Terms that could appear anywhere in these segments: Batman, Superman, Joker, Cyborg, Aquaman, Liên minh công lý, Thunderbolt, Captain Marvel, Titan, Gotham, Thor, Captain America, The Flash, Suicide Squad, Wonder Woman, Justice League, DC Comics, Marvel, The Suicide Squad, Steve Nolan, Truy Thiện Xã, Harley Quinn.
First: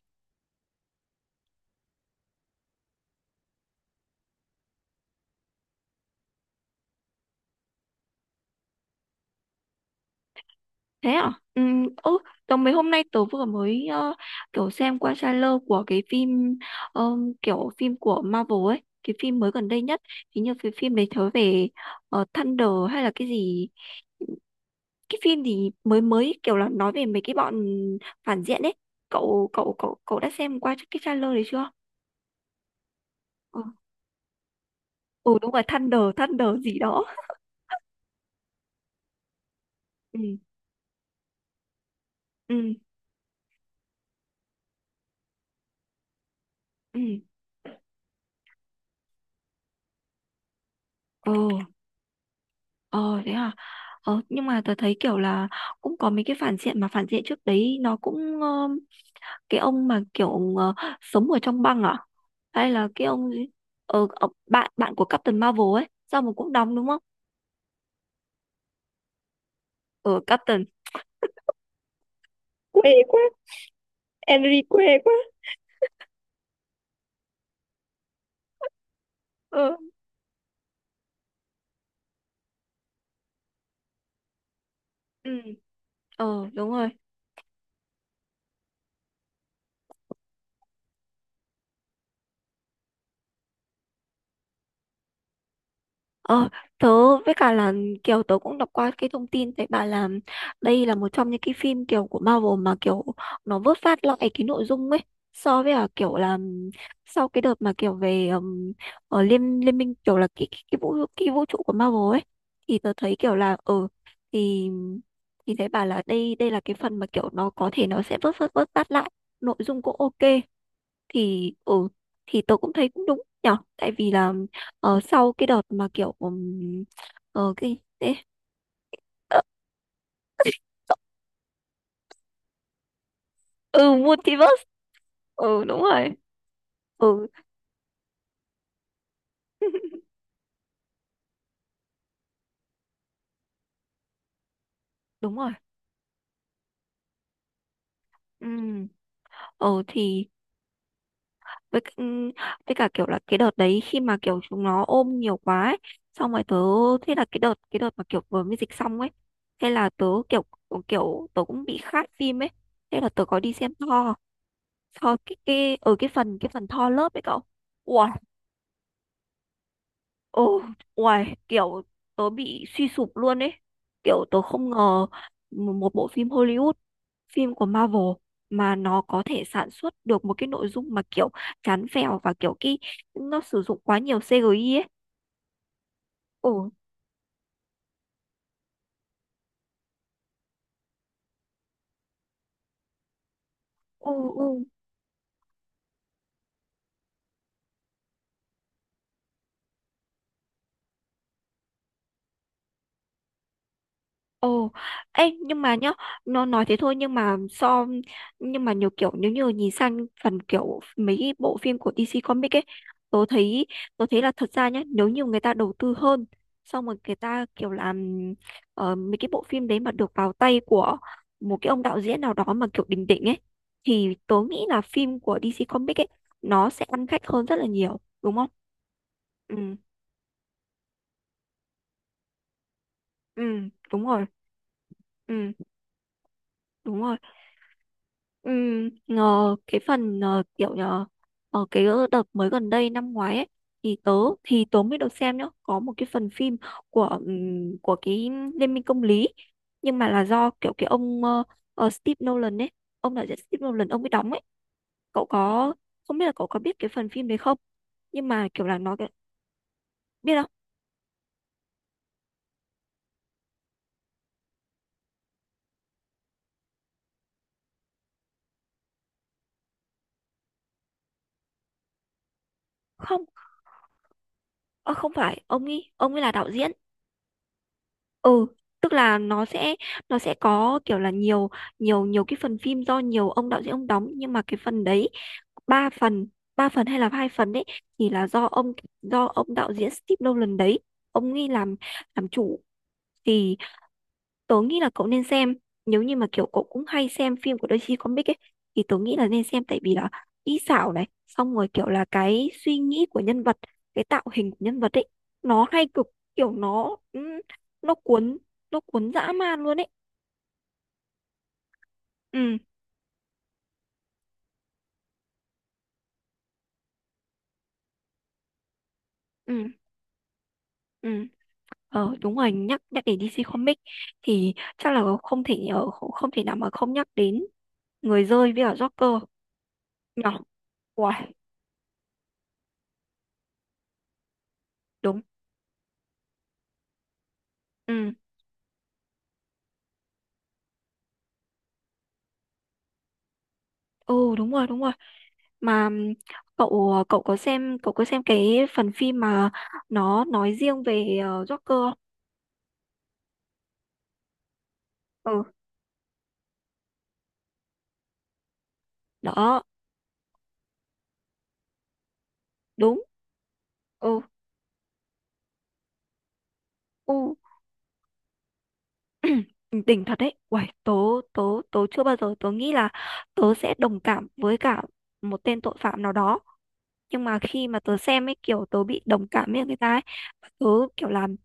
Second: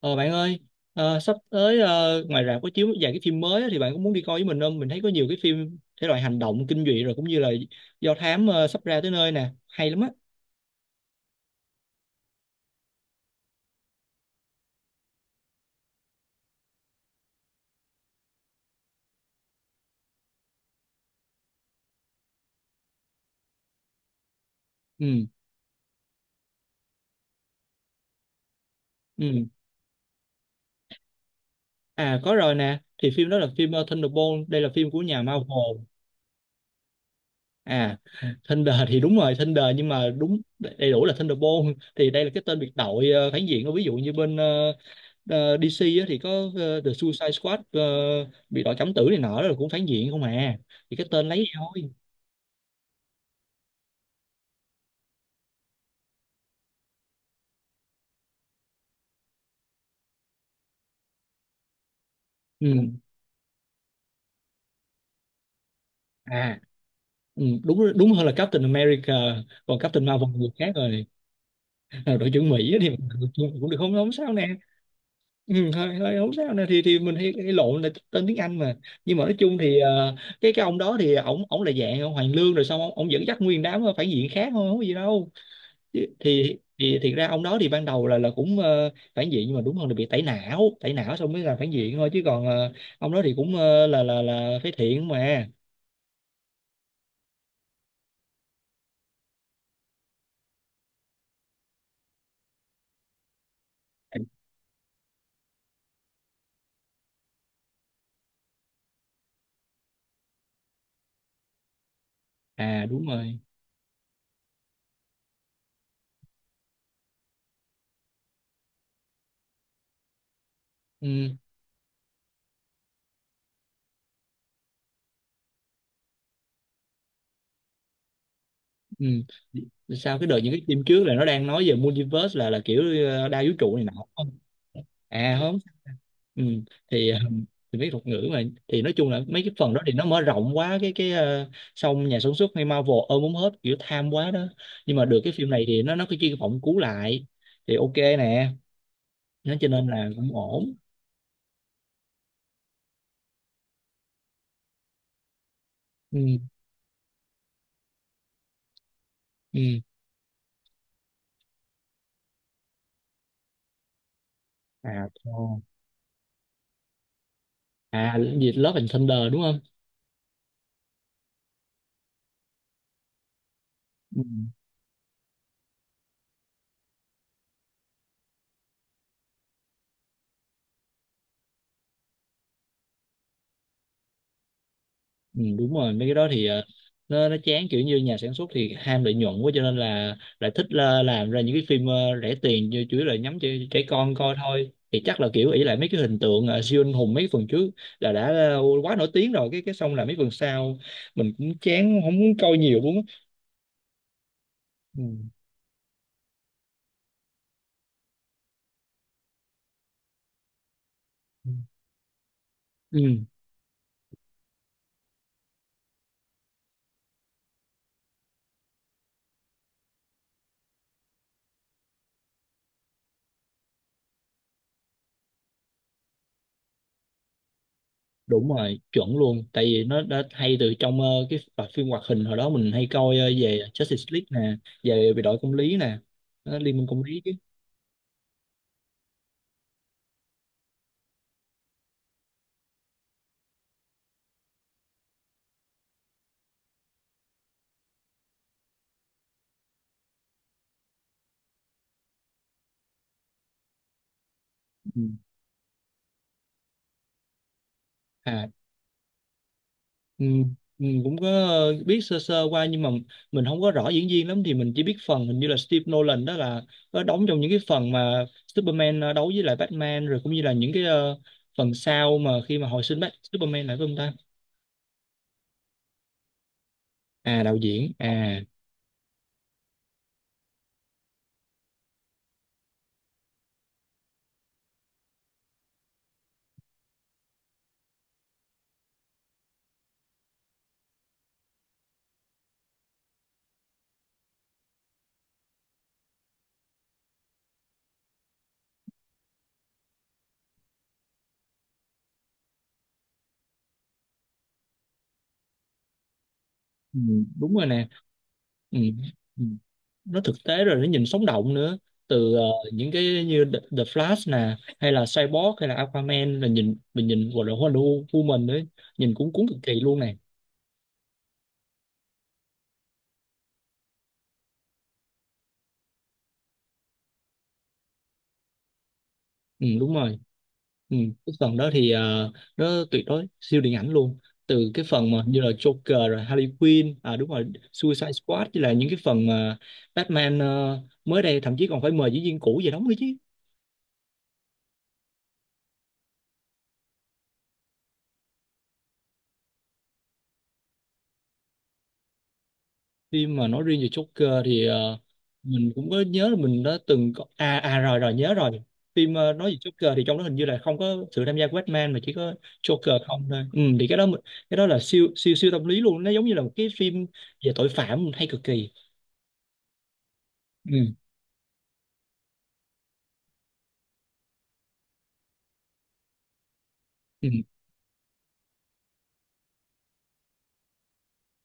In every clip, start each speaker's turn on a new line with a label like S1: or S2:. S1: Ờ bạn ơi, sắp tới ngoài rạp có chiếu vài cái phim mới á, thì bạn có muốn đi coi với mình không? Mình thấy có nhiều cái phim thể loại hành động, kinh dị rồi cũng như là do thám sắp ra tới nơi nè, hay lắm á.
S2: Thế à? Ừ, ô, tớ mấy hôm nay vừa mới kiểu xem qua trailer của cái phim ờ, kiểu phim của Marvel ấy, cái phim mới gần đây nhất. Hình như cái phim đấy thớ về Thunder hay là cái gì, cái
S1: Ừ,
S2: phim gì mới mới kiểu là nói về mấy cái bọn phản diện ấy.
S1: ừ.
S2: Cậu cậu cậu cậu đã xem qua cái trailer đấy chưa?
S1: À có rồi nè, thì phim đó là
S2: Ừ,
S1: phim Thunderbolt, đây là phim của nhà
S2: ừ đúng rồi
S1: Marvel.
S2: Thunder Thunder gì đó.
S1: À, Thunder thì đúng rồi, Thunder nhưng mà
S2: Ừ
S1: đúng đầy đủ là Thunderbolt, thì đây là cái tên biệt
S2: ừ
S1: đội phản diện. Ví dụ như bên DC á, thì có The
S2: ừ.
S1: Suicide Squad, biệt đội cấm tử này nọ, đó là cũng phản diện không à. Thì cái tên
S2: Ồ.
S1: lấy thôi.
S2: Ờ thế à. Ờ nhưng mà tớ thấy kiểu là cũng có mấy cái phản diện mà phản diện trước đấy nó cũng cái ông mà kiểu sống ở trong băng à hay là
S1: Ừ.
S2: cái ông gì bạn bạn của Captain Marvel ấy sao mà cũng
S1: À,
S2: đóng đúng không?
S1: ừ, đúng đúng hơn là Captain America, còn Captain
S2: Ờ
S1: Marvel là người
S2: Captain,
S1: khác rồi. À, đội trưởng Mỹ á thì
S2: quê quá.
S1: cũng được, không không sao nè.
S2: Henry quê quá.
S1: Ừ, hơi hơi không sao nè. Thì mình hay lộn là tên tiếng Anh mà. Nhưng mà nói chung
S2: Ờ,
S1: thì cái ông đó thì ổng ổng là dạng ông Hoàng Lương, rồi xong ông dẫn dắt nguyên đám phản diện khác thôi, không có gì đâu.
S2: ừ,
S1: thì
S2: ờ,
S1: thì
S2: đúng rồi.
S1: thì thiệt ra ông đó thì ban đầu là cũng phản diện, nhưng mà đúng hơn là bị tẩy não. Tẩy não xong mới là phản diện thôi, chứ còn ông đó thì cũng là phế thiện mà.
S2: Ờ, tớ với cả là kiểu tớ cũng đọc qua cái thông tin thấy bà là đây là một trong những cái phim kiểu của Marvel mà kiểu nó vớt vát lại cái nội dung ấy, so với là kiểu là sau cái đợt mà kiểu về ở liên liên minh, kiểu là cái vũ trụ của Marvel ấy, thì
S1: À
S2: tớ
S1: đúng
S2: thấy kiểu
S1: rồi.
S2: là ừ, thì thì thấy bà là đây đây là cái phần mà kiểu nó có thể nó sẽ vớt vớt vớt vát lại nội dung cũng ok.
S1: Ừ.
S2: Thì ừ, thì tôi cũng thấy cũng đúng nhở, tại vì là sau cái đợt mà kiểu cái thế
S1: Ừ.
S2: ờ,
S1: Sao cái đợt những cái phim trước là nó đang nói về multiverse, là kiểu đa vũ trụ
S2: ừ,
S1: này nọ, đúng không?
S2: multiverse.
S1: À không.
S2: Ừ đúng rồi.
S1: Ừ. thì ờ,
S2: Ừ.
S1: thì mấy thuật ngữ mà thì nói chung là mấy cái phần đó thì nó mở rộng quá cái. Xong nhà sản xuất hay Marvel ôm muốn hết, kiểu tham quá đó. Nhưng mà được cái
S2: Đúng
S1: phim
S2: rồi.
S1: này thì nó cái chuyên phỏng cứu lại, thì ok nè,
S2: Ừ,
S1: nó cho
S2: ờ
S1: nên là
S2: thì
S1: cũng ổn.
S2: với với cả kiểu là cái đợt đấy khi mà kiểu chúng nó ôm nhiều quá ấy, xong
S1: Ừ.
S2: rồi tớ, thế là cái đợt mà kiểu vừa mới dịch xong ấy, thế
S1: Ừ.
S2: là tớ kiểu ừ, kiểu tớ cũng bị khát phim ấy, thế là tớ có đi xem Thor.
S1: À
S2: Thor
S1: thôi.
S2: cái ở cái phần Thor lớp ấy cậu. Ui.
S1: À cái gì Love and Thunder đúng không?
S2: Ồ, uầy, kiểu tớ bị suy sụp luôn ấy.
S1: Ừ.
S2: Kiểu tớ không ngờ một bộ phim Hollywood, phim của Marvel, mà nó có thể sản xuất được một cái nội dung mà kiểu chán phèo và kiểu cái nó sử dụng quá nhiều CGI ấy.
S1: Ừ, đúng rồi. Mấy cái đó thì
S2: Ồ,
S1: nó chán, kiểu như nhà sản xuất thì ham lợi nhuận quá cho nên là lại thích là làm ra những cái phim rẻ tiền, như chủ yếu là nhắm cho trẻ
S2: ừ,
S1: con coi
S2: ừ.
S1: thôi, thì chắc là kiểu ỷ lại mấy cái hình tượng siêu anh hùng mấy phần trước là đã quá nổi tiếng rồi. Cái xong là mấy phần sau mình cũng chán không muốn coi nhiều luôn á.
S2: Ồ,
S1: Ừ.
S2: ê, nhưng mà nhá, nó nói thế thôi nhưng mà so, nhưng mà nhiều kiểu nếu như nhìn sang phần kiểu mấy cái bộ phim của DC Comics ấy,
S1: Ừ
S2: tôi thấy, tôi thấy là thật ra nhá, nếu như người ta đầu tư hơn, xong rồi người ta kiểu làm mấy cái bộ phim đấy mà được vào tay của một cái ông đạo diễn nào đó mà kiểu đỉnh đỉnh ấy, thì tôi nghĩ là phim của DC Comics ấy nó sẽ ăn khách hơn rất là nhiều, đúng
S1: đúng
S2: không?
S1: rồi, chuẩn luôn. Tại
S2: Ừ,
S1: vì nó đã hay từ trong cái loạt phim hoạt hình hồi đó mình hay coi
S2: ừ,
S1: về Justice
S2: đúng
S1: League
S2: rồi.
S1: nè. Về về đội công
S2: Ừ,
S1: lý nè. Đó, Liên minh công
S2: đúng rồi.
S1: lý chứ.
S2: Ừ, ngờ cái phần kiểu nhờ ở cái đợt mới gần đây năm ngoái ấy, thì tớ, thì tớ mới được xem nhá, có một cái phần phim của cái Liên minh công lý, nhưng mà là do kiểu cái ông Steve Nolan ấy, ông đạo diễn Steve Nolan ông mới đóng ấy.
S1: Ừ.
S2: Cậu có, không biết là cậu có biết cái phần phim đấy không, nhưng
S1: À,
S2: mà kiểu là nó cái-,
S1: ừ,
S2: biết không.
S1: mình cũng có biết sơ sơ qua, nhưng mà mình không có rõ diễn viên lắm, thì mình chỉ biết phần hình như là Steve Nolan đó là có đóng trong những cái phần mà Superman đấu với lại Batman, rồi cũng như là những cái phần sau mà khi mà hồi sinh Bat
S2: Không,
S1: Superman lại với ông ta.
S2: ờ, không phải ông ấy, ông ấy là đạo diễn.
S1: À, đạo diễn à.
S2: Ừ, tức là nó sẽ, nó sẽ có kiểu là nhiều, nhiều nhiều cái phần phim do nhiều ông đạo diễn ông đóng, nhưng mà cái phần đấy, ba phần, ba phần hay là hai phần đấy thì là do ông, do ông đạo diễn Steve Nolan đấy ông ấy làm chủ. Thì tớ nghĩ là cậu nên xem, nếu như mà kiểu cậu cũng hay xem phim của DC Comics ấy thì tớ nghĩ là nên xem, tại vì là kỹ xảo này, xong rồi kiểu là cái suy nghĩ của nhân vật, cái tạo hình của nhân vật ấy nó hay cực, kiểu nó
S1: Ừ, đúng rồi nè.
S2: nó cuốn,
S1: Ừ.
S2: nó cuốn dã
S1: Ừ.
S2: man luôn ấy.
S1: Nó thực tế rồi nó nhìn sống động nữa. Từ
S2: Ừ
S1: những cái như The Flash nè, hay là Cyborg, hay là Aquaman, là nhìn mình nhìn gọi là Wonder Woman nữa, nhìn cũng cuốn cực
S2: ừ
S1: kỳ luôn nè.
S2: ừ. Ờ đúng rồi, nhắc nhắc đến DC Comics thì chắc là không thể không, không thể nào mà không nhắc đến người rơi với cả Joker
S1: Ừ, đúng rồi.
S2: nhỏ.
S1: Ừ,
S2: Uầy,
S1: cái phần đó thì nó tuyệt đối siêu điện ảnh luôn. Từ cái phần
S2: đúng.
S1: mà như là Joker rồi Harley Quinn, à đúng rồi, Suicide
S2: Ừ
S1: Squad, với là những cái phần mà Batman mới đây thậm chí còn phải mời diễn viên cũ về đóng nữa chứ.
S2: ừ đúng rồi, đúng rồi mà cậu cậu có xem, cậu có xem cái phần phim mà nó nói riêng về Joker
S1: Phim mà nói riêng về Joker thì
S2: không? Ừ,
S1: mình cũng có nhớ là mình đã từng có. À rồi, nhớ rồi. Phim nói về
S2: đó,
S1: Joker thì trong đó hình như là không có sự tham gia của Batman, mà chỉ có Joker
S2: đúng.
S1: không thôi. Ừ, thì cái đó mình-
S2: Ừ,
S1: cái đó là siêu siêu siêu tâm lý luôn, nó giống như là một cái phim
S2: ừ.
S1: về tội phạm hay cực kỳ.
S2: Đỉnh thật đấy, uầy,
S1: Ừ.
S2: tớ, tớ, tớ chưa bao giờ tớ nghĩ là tớ sẽ đồng cảm với cả một tên tội phạm nào đó, nhưng
S1: Ừ.
S2: mà khi mà tớ xem ấy kiểu tớ bị đồng cảm với người ta ấy. Và tớ kiểu làm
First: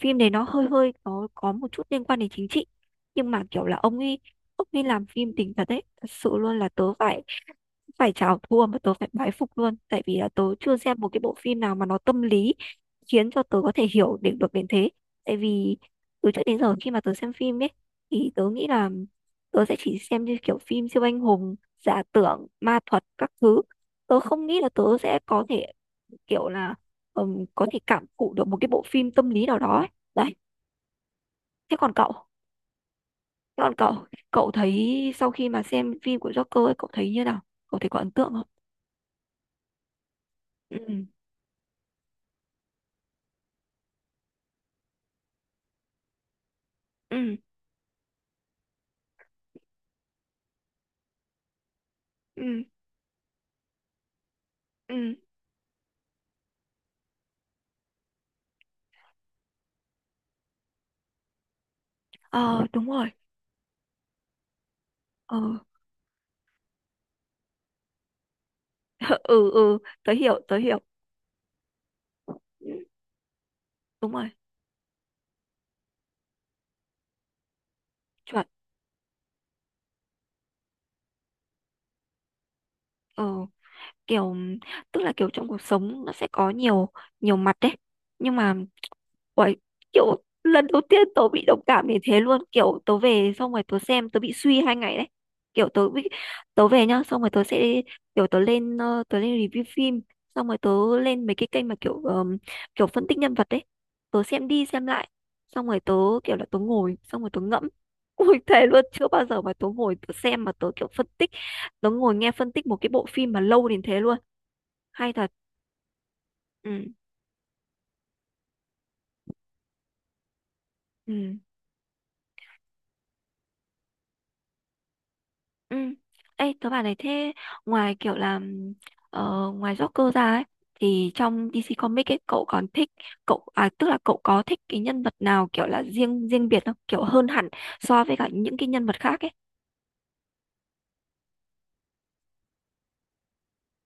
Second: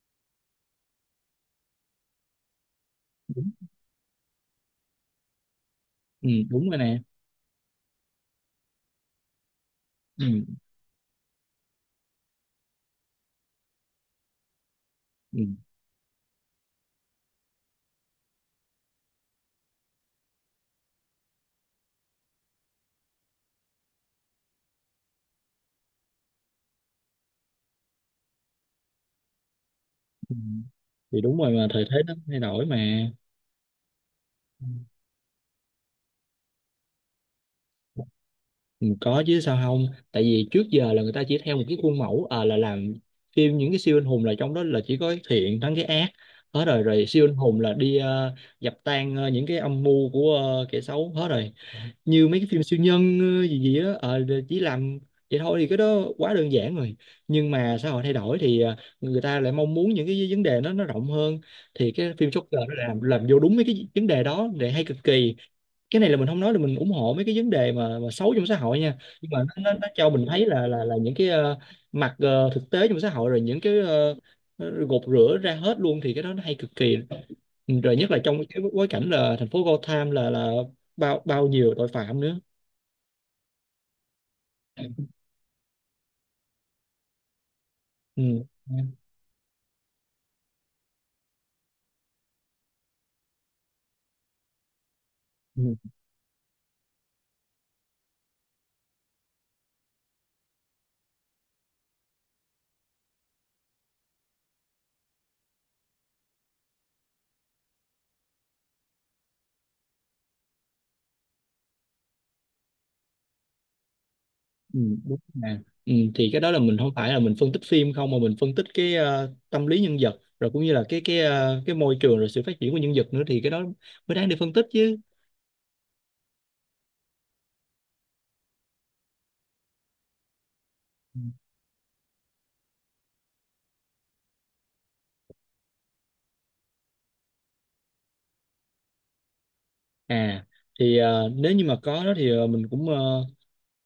S2: phim đấy, nó hơi hơi nó có một chút liên quan đến chính trị, nhưng mà kiểu là ông ấy, ông ấy làm phim đỉnh thật đấy, thật
S1: Ừ,
S2: sự luôn là
S1: đúng rồi
S2: tớ
S1: nè.
S2: phải, phải chào thua mà tớ phải bái phục luôn, tại vì là tớ
S1: Ừ.
S2: chưa xem một cái bộ phim nào mà nó tâm lý khiến cho tớ có thể hiểu được được đến thế. Tại
S1: Ừ.
S2: vì từ trước đến giờ khi mà tớ xem phim ấy, thì tớ nghĩ là tớ sẽ chỉ xem như kiểu phim siêu anh hùng giả tưởng ma thuật các thứ, tớ không nghĩ là tớ sẽ có thể kiểu là có thể cảm thụ được một cái bộ phim tâm lý nào đó ấy. Đấy.
S1: Ừ. Thì đúng rồi, mà
S2: Thế
S1: thời
S2: còn
S1: thế
S2: cậu,
S1: nó thay đổi mà.
S2: thế còn cậu, cậu thấy sau khi mà xem phim của Joker ấy, cậu thấy như nào, cậu thấy có ấn tượng không?
S1: Ừ, có chứ sao không. Tại vì trước giờ là
S2: Ừ
S1: người ta chỉ theo một cái khuôn mẫu, à, là làm phim những cái siêu anh hùng, là trong đó là chỉ có cái thiện thắng cái ác hết rồi. Siêu anh
S2: ừ
S1: hùng là đi dập tan những cái âm mưu của kẻ xấu hết rồi. Như mấy cái
S2: ừ
S1: phim siêu nhân gì gì á, chỉ làm
S2: ừ,
S1: vậy thôi, thì cái đó quá đơn giản rồi. Nhưng mà xã hội thay đổi thì người ta lại mong muốn những cái vấn đề nó rộng hơn. Thì cái phim Joker
S2: ờ
S1: nó
S2: đúng
S1: làm
S2: rồi,
S1: làm vô đúng mấy cái vấn đề đó, để hay cực kỳ.
S2: ờ.
S1: Cái này là mình không nói là mình ủng hộ mấy cái vấn đề mà xấu trong xã hội nha, nhưng mà
S2: Ừ,
S1: nó nó,
S2: ừ,
S1: nó cho
S2: tớ
S1: mình
S2: hiểu,
S1: thấy
S2: tớ
S1: là
S2: hiểu.
S1: là là những cái mặt thực
S2: Ừ,
S1: tế trong xã hội, rồi những cái
S2: đúng rồi
S1: gột rửa ra hết luôn, thì cái đó nó hay cực kỳ. Rồi nhất là trong
S2: chuẩn.
S1: cái bối cảnh là thành phố Gotham là bao bao nhiêu tội phạm nữa.
S2: Ờ kiểu, tức là kiểu trong cuộc sống nó sẽ có nhiều, nhiều mặt đấy,
S1: Ừ.
S2: nhưng mà.
S1: Ừ.
S2: Uầy, kiểu lần đầu tiên tớ bị đồng cảm như thế luôn, kiểu tớ về xong rồi tớ xem tớ bị suy 2 ngày đấy, kiểu tớ bị, tớ về nhá xong rồi tớ sẽ kiểu tớ lên tớ lên review phim, xong rồi tớ lên mấy cái kênh mà kiểu kiểu phân tích nhân vật đấy, tớ xem đi xem lại, xong rồi tớ kiểu là tớ ngồi, xong rồi tớ ngẫm. Ui thề luôn, chưa bao giờ mà tớ ngồi tớ xem mà tớ kiểu phân tích, tớ ngồi nghe phân tích một cái bộ phim mà lâu đến thế luôn.
S1: Ừ,
S2: Hay
S1: đúng
S2: thật.
S1: nè. Ừ, thì cái đó là
S2: Ừ,
S1: mình không phải là mình phân tích phim không, mà mình phân tích cái tâm lý nhân vật, rồi cũng như là cái cái
S2: ừ.
S1: ờ, cái môi trường rồi sự phát triển của nhân vật nữa, thì cái đó mới đáng để phân tích chứ.
S2: Ừ. Ê, tớ bảo này, thế ngoài kiểu là ngoài Joker ra ấy, thì
S1: Ừ.
S2: trong DC Comics ấy cậu còn thích, cậu à, tức là cậu có thích cái nhân vật nào kiểu là riêng riêng biệt không, kiểu hơn hẳn so với cả những cái nhân vật khác ấy.
S1: À thì nếu như mà có đó thì mình cũng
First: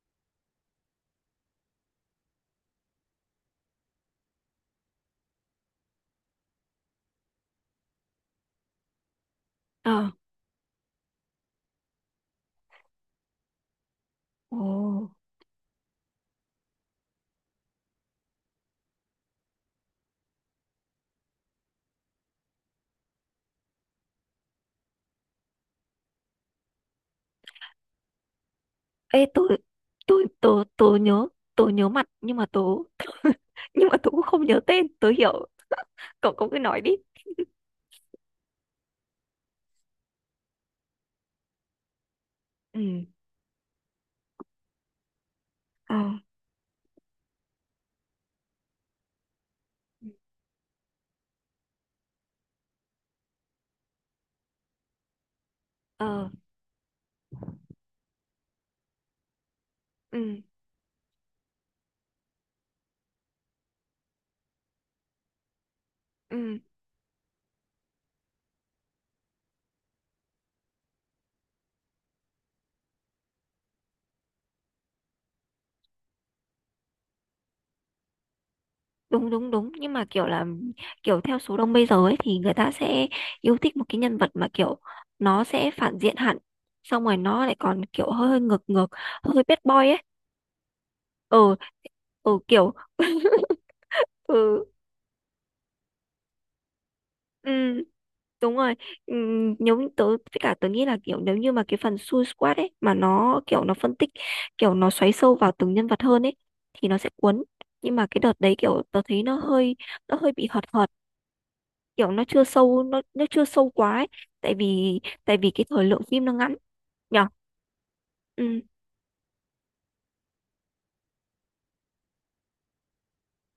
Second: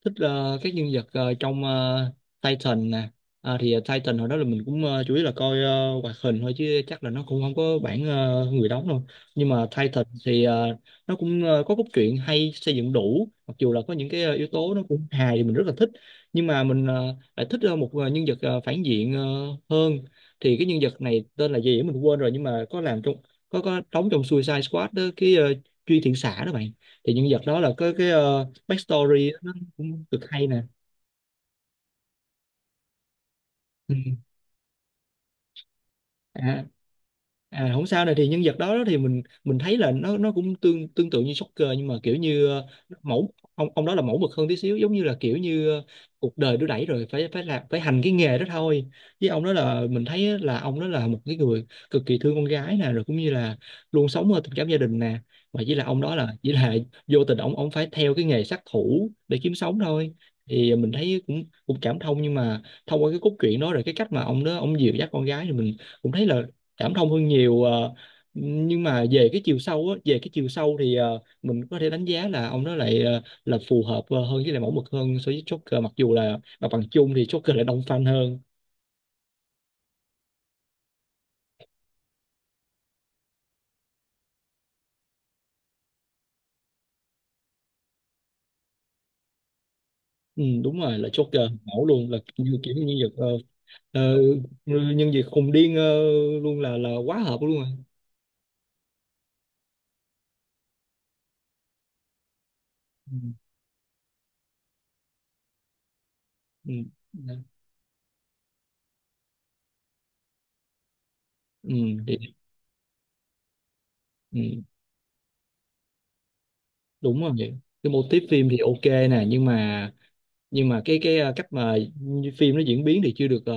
S1: thích các nhân vật trong Titan nè. À, thì Titan hồi đó là mình cũng chủ yếu là coi hoạt hình thôi, chứ chắc là nó cũng không có bản người đóng đâu. Nhưng mà Titan
S2: Ờ,
S1: thì nó cũng có cốt truyện hay, xây dựng đủ, mặc dù là có những cái yếu
S2: ồ,
S1: tố nó cũng hài, thì mình rất là thích. Nhưng mà mình lại thích một nhân vật phản diện hơn. Thì cái nhân vật này tên là gì á mình quên rồi, nhưng mà có làm trong, có đóng trong Suicide Squad đó, cái Truy Thiện Xã đó bạn. Thì nhân vật đó là có cái
S2: ê,
S1: backstory nó
S2: tôi,
S1: cũng cực
S2: tôi
S1: hay nè.
S2: tôi tôi nhớ, tôi nhớ mặt nhưng mà tôi nhưng
S1: Ừ.
S2: mà tôi cũng không nhớ tên, tôi hiểu, cậu, cậu cứ
S1: À,
S2: nói đi.
S1: à không sao. Này thì nhân vật đó thì mình thấy là nó cũng tương tương tự như Joker, nhưng mà kiểu như
S2: Ừ,
S1: mẫu ông đó là mẫu mực hơn tí xíu, giống như là kiểu như
S2: ờ,
S1: cuộc đời đưa đẩy rồi phải phải làm phải hành cái nghề đó thôi. Với ông đó là mình thấy là ông đó là một cái người cực kỳ thương con gái nè, rồi cũng như là luôn sống ở tình cảm gia đình nè. Mà chỉ là ông đó là
S2: ờ,
S1: chỉ là vô tình ông phải theo cái nghề sát thủ để kiếm sống thôi.
S2: ừ,
S1: Thì mình thấy cũng cũng cảm thông, nhưng mà thông qua cái cốt truyện đó, rồi cái cách mà ông đó ông dìu dắt con gái, thì mình cũng thấy là
S2: ừ,
S1: cảm thông hơn nhiều, nhưng mà về cái chiều sâu á, về cái chiều sâu thì mình có thể đánh giá là ông đó lại là phù hợp hơn, với lại mẫu mực hơn so với Joker, mặc dù là mặt bằng chung thì Joker lại đông fan hơn.
S2: đúng đúng đúng, nhưng mà kiểu là, kiểu theo số đông bây giờ ấy thì người ta sẽ yêu thích một cái nhân vật mà kiểu nó sẽ phản diện hẳn, xong rồi nó lại còn kiểu hơi hơi ngược ngược, hơi bad boy ấy.
S1: Ừ, đúng rồi, là
S2: Ừ,
S1: Joker mẫu luôn, là
S2: ừ,
S1: như
S2: kiểu,
S1: kiểu như nhân vật ờ,
S2: ừ,
S1: nhân vật khùng điên luôn, là quá hợp
S2: ừ,
S1: luôn rồi.
S2: đúng rồi. Ừ, nếu như tớ với cả tớ nghĩ là kiểu, nếu như mà cái phần Suicide Squad ấy mà
S1: Ừ.
S2: nó kiểu nó phân tích, kiểu nó xoáy sâu vào từng nhân vật hơn ấy thì nó sẽ
S1: Ừ.
S2: cuốn, nhưng mà cái đợt đấy kiểu tớ thấy nó hơi, nó hơi bị hợt hợt,
S1: Ừ,
S2: kiểu
S1: thì,
S2: nó chưa sâu, nó chưa sâu quá ấy. Tại
S1: ừ,
S2: vì, tại vì cái thời lượng phim nó ngắn
S1: đúng
S2: nhở.
S1: rồi. Cái mô típ phim thì
S2: Ừ,
S1: ok nè, nhưng mà cái cách mà phim nó diễn biến thì chưa được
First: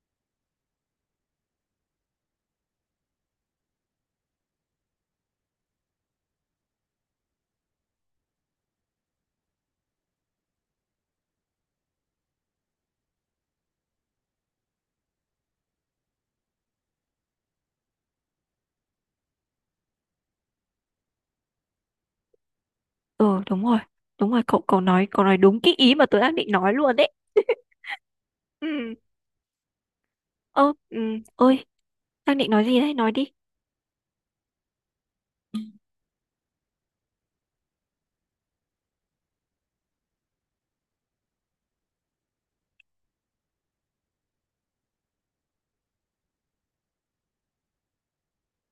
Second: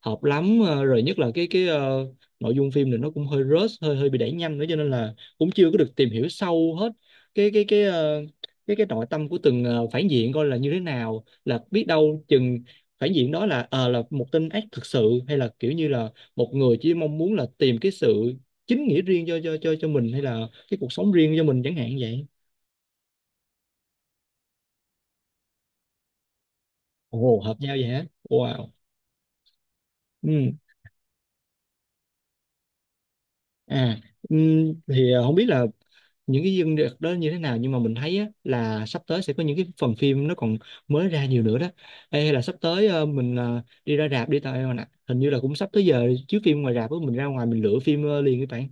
S1: hợp lắm. Ờ, Rồi nhất là cái nội dung phim thì nó cũng hơi rush, hơi hơi bị đẩy nhanh nữa, cho nên là cũng chưa có được tìm hiểu sâu hết cái ờ, cái nội tâm của từng phản diện, coi là như thế nào, là biết đâu chừng phản diện đó là là một tên ác thực sự, hay là kiểu như là một người chỉ mong muốn là tìm cái sự chính nghĩa riêng cho mình, hay là cái cuộc sống riêng cho mình chẳng hạn vậy.
S2: ừ, đúng rồi, đúng rồi, cậu, cậu nói, cậu nói đúng cái ý mà tớ đang định nói luôn đấy.
S1: Ồ hợp nhau vậy hả, wow.
S2: Ừ,
S1: Ừ.
S2: ơ, ừ, ơi, đang định nói gì đấy, nói đi.
S1: À, thì không biết là những cái dương được đó như thế nào, nhưng mà mình thấy á, là sắp tới sẽ có những cái phần phim nó còn mới ra nhiều nữa đó. Ê, hay là sắp tới mình đi ra rạp đi tao em ạ. Hình như là cũng sắp tới giờ chiếu phim ngoài rạp á, mình ra ngoài mình lựa phim liền các bạn.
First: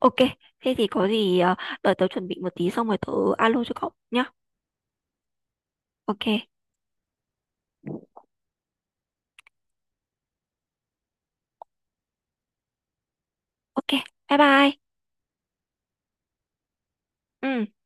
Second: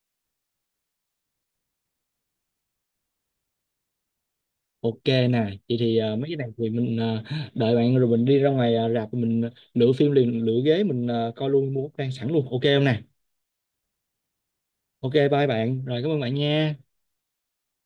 S2: Ok, thế thì có gì đợi tớ chuẩn bị một tí xong rồi tớ alo cho cậu nhá.
S1: Ok nè, vậy thì mấy
S2: Ok.
S1: cái này thì mình đợi bạn rồi mình đi ra ngoài rạp, mình lựa phim liền, lựa ghế, mình coi luôn, mua vé sẵn luôn. Ok không nè.
S2: Ok, bye bye.
S1: Ok bye bạn. Rồi cảm ơn bạn nha.
S2: Ừ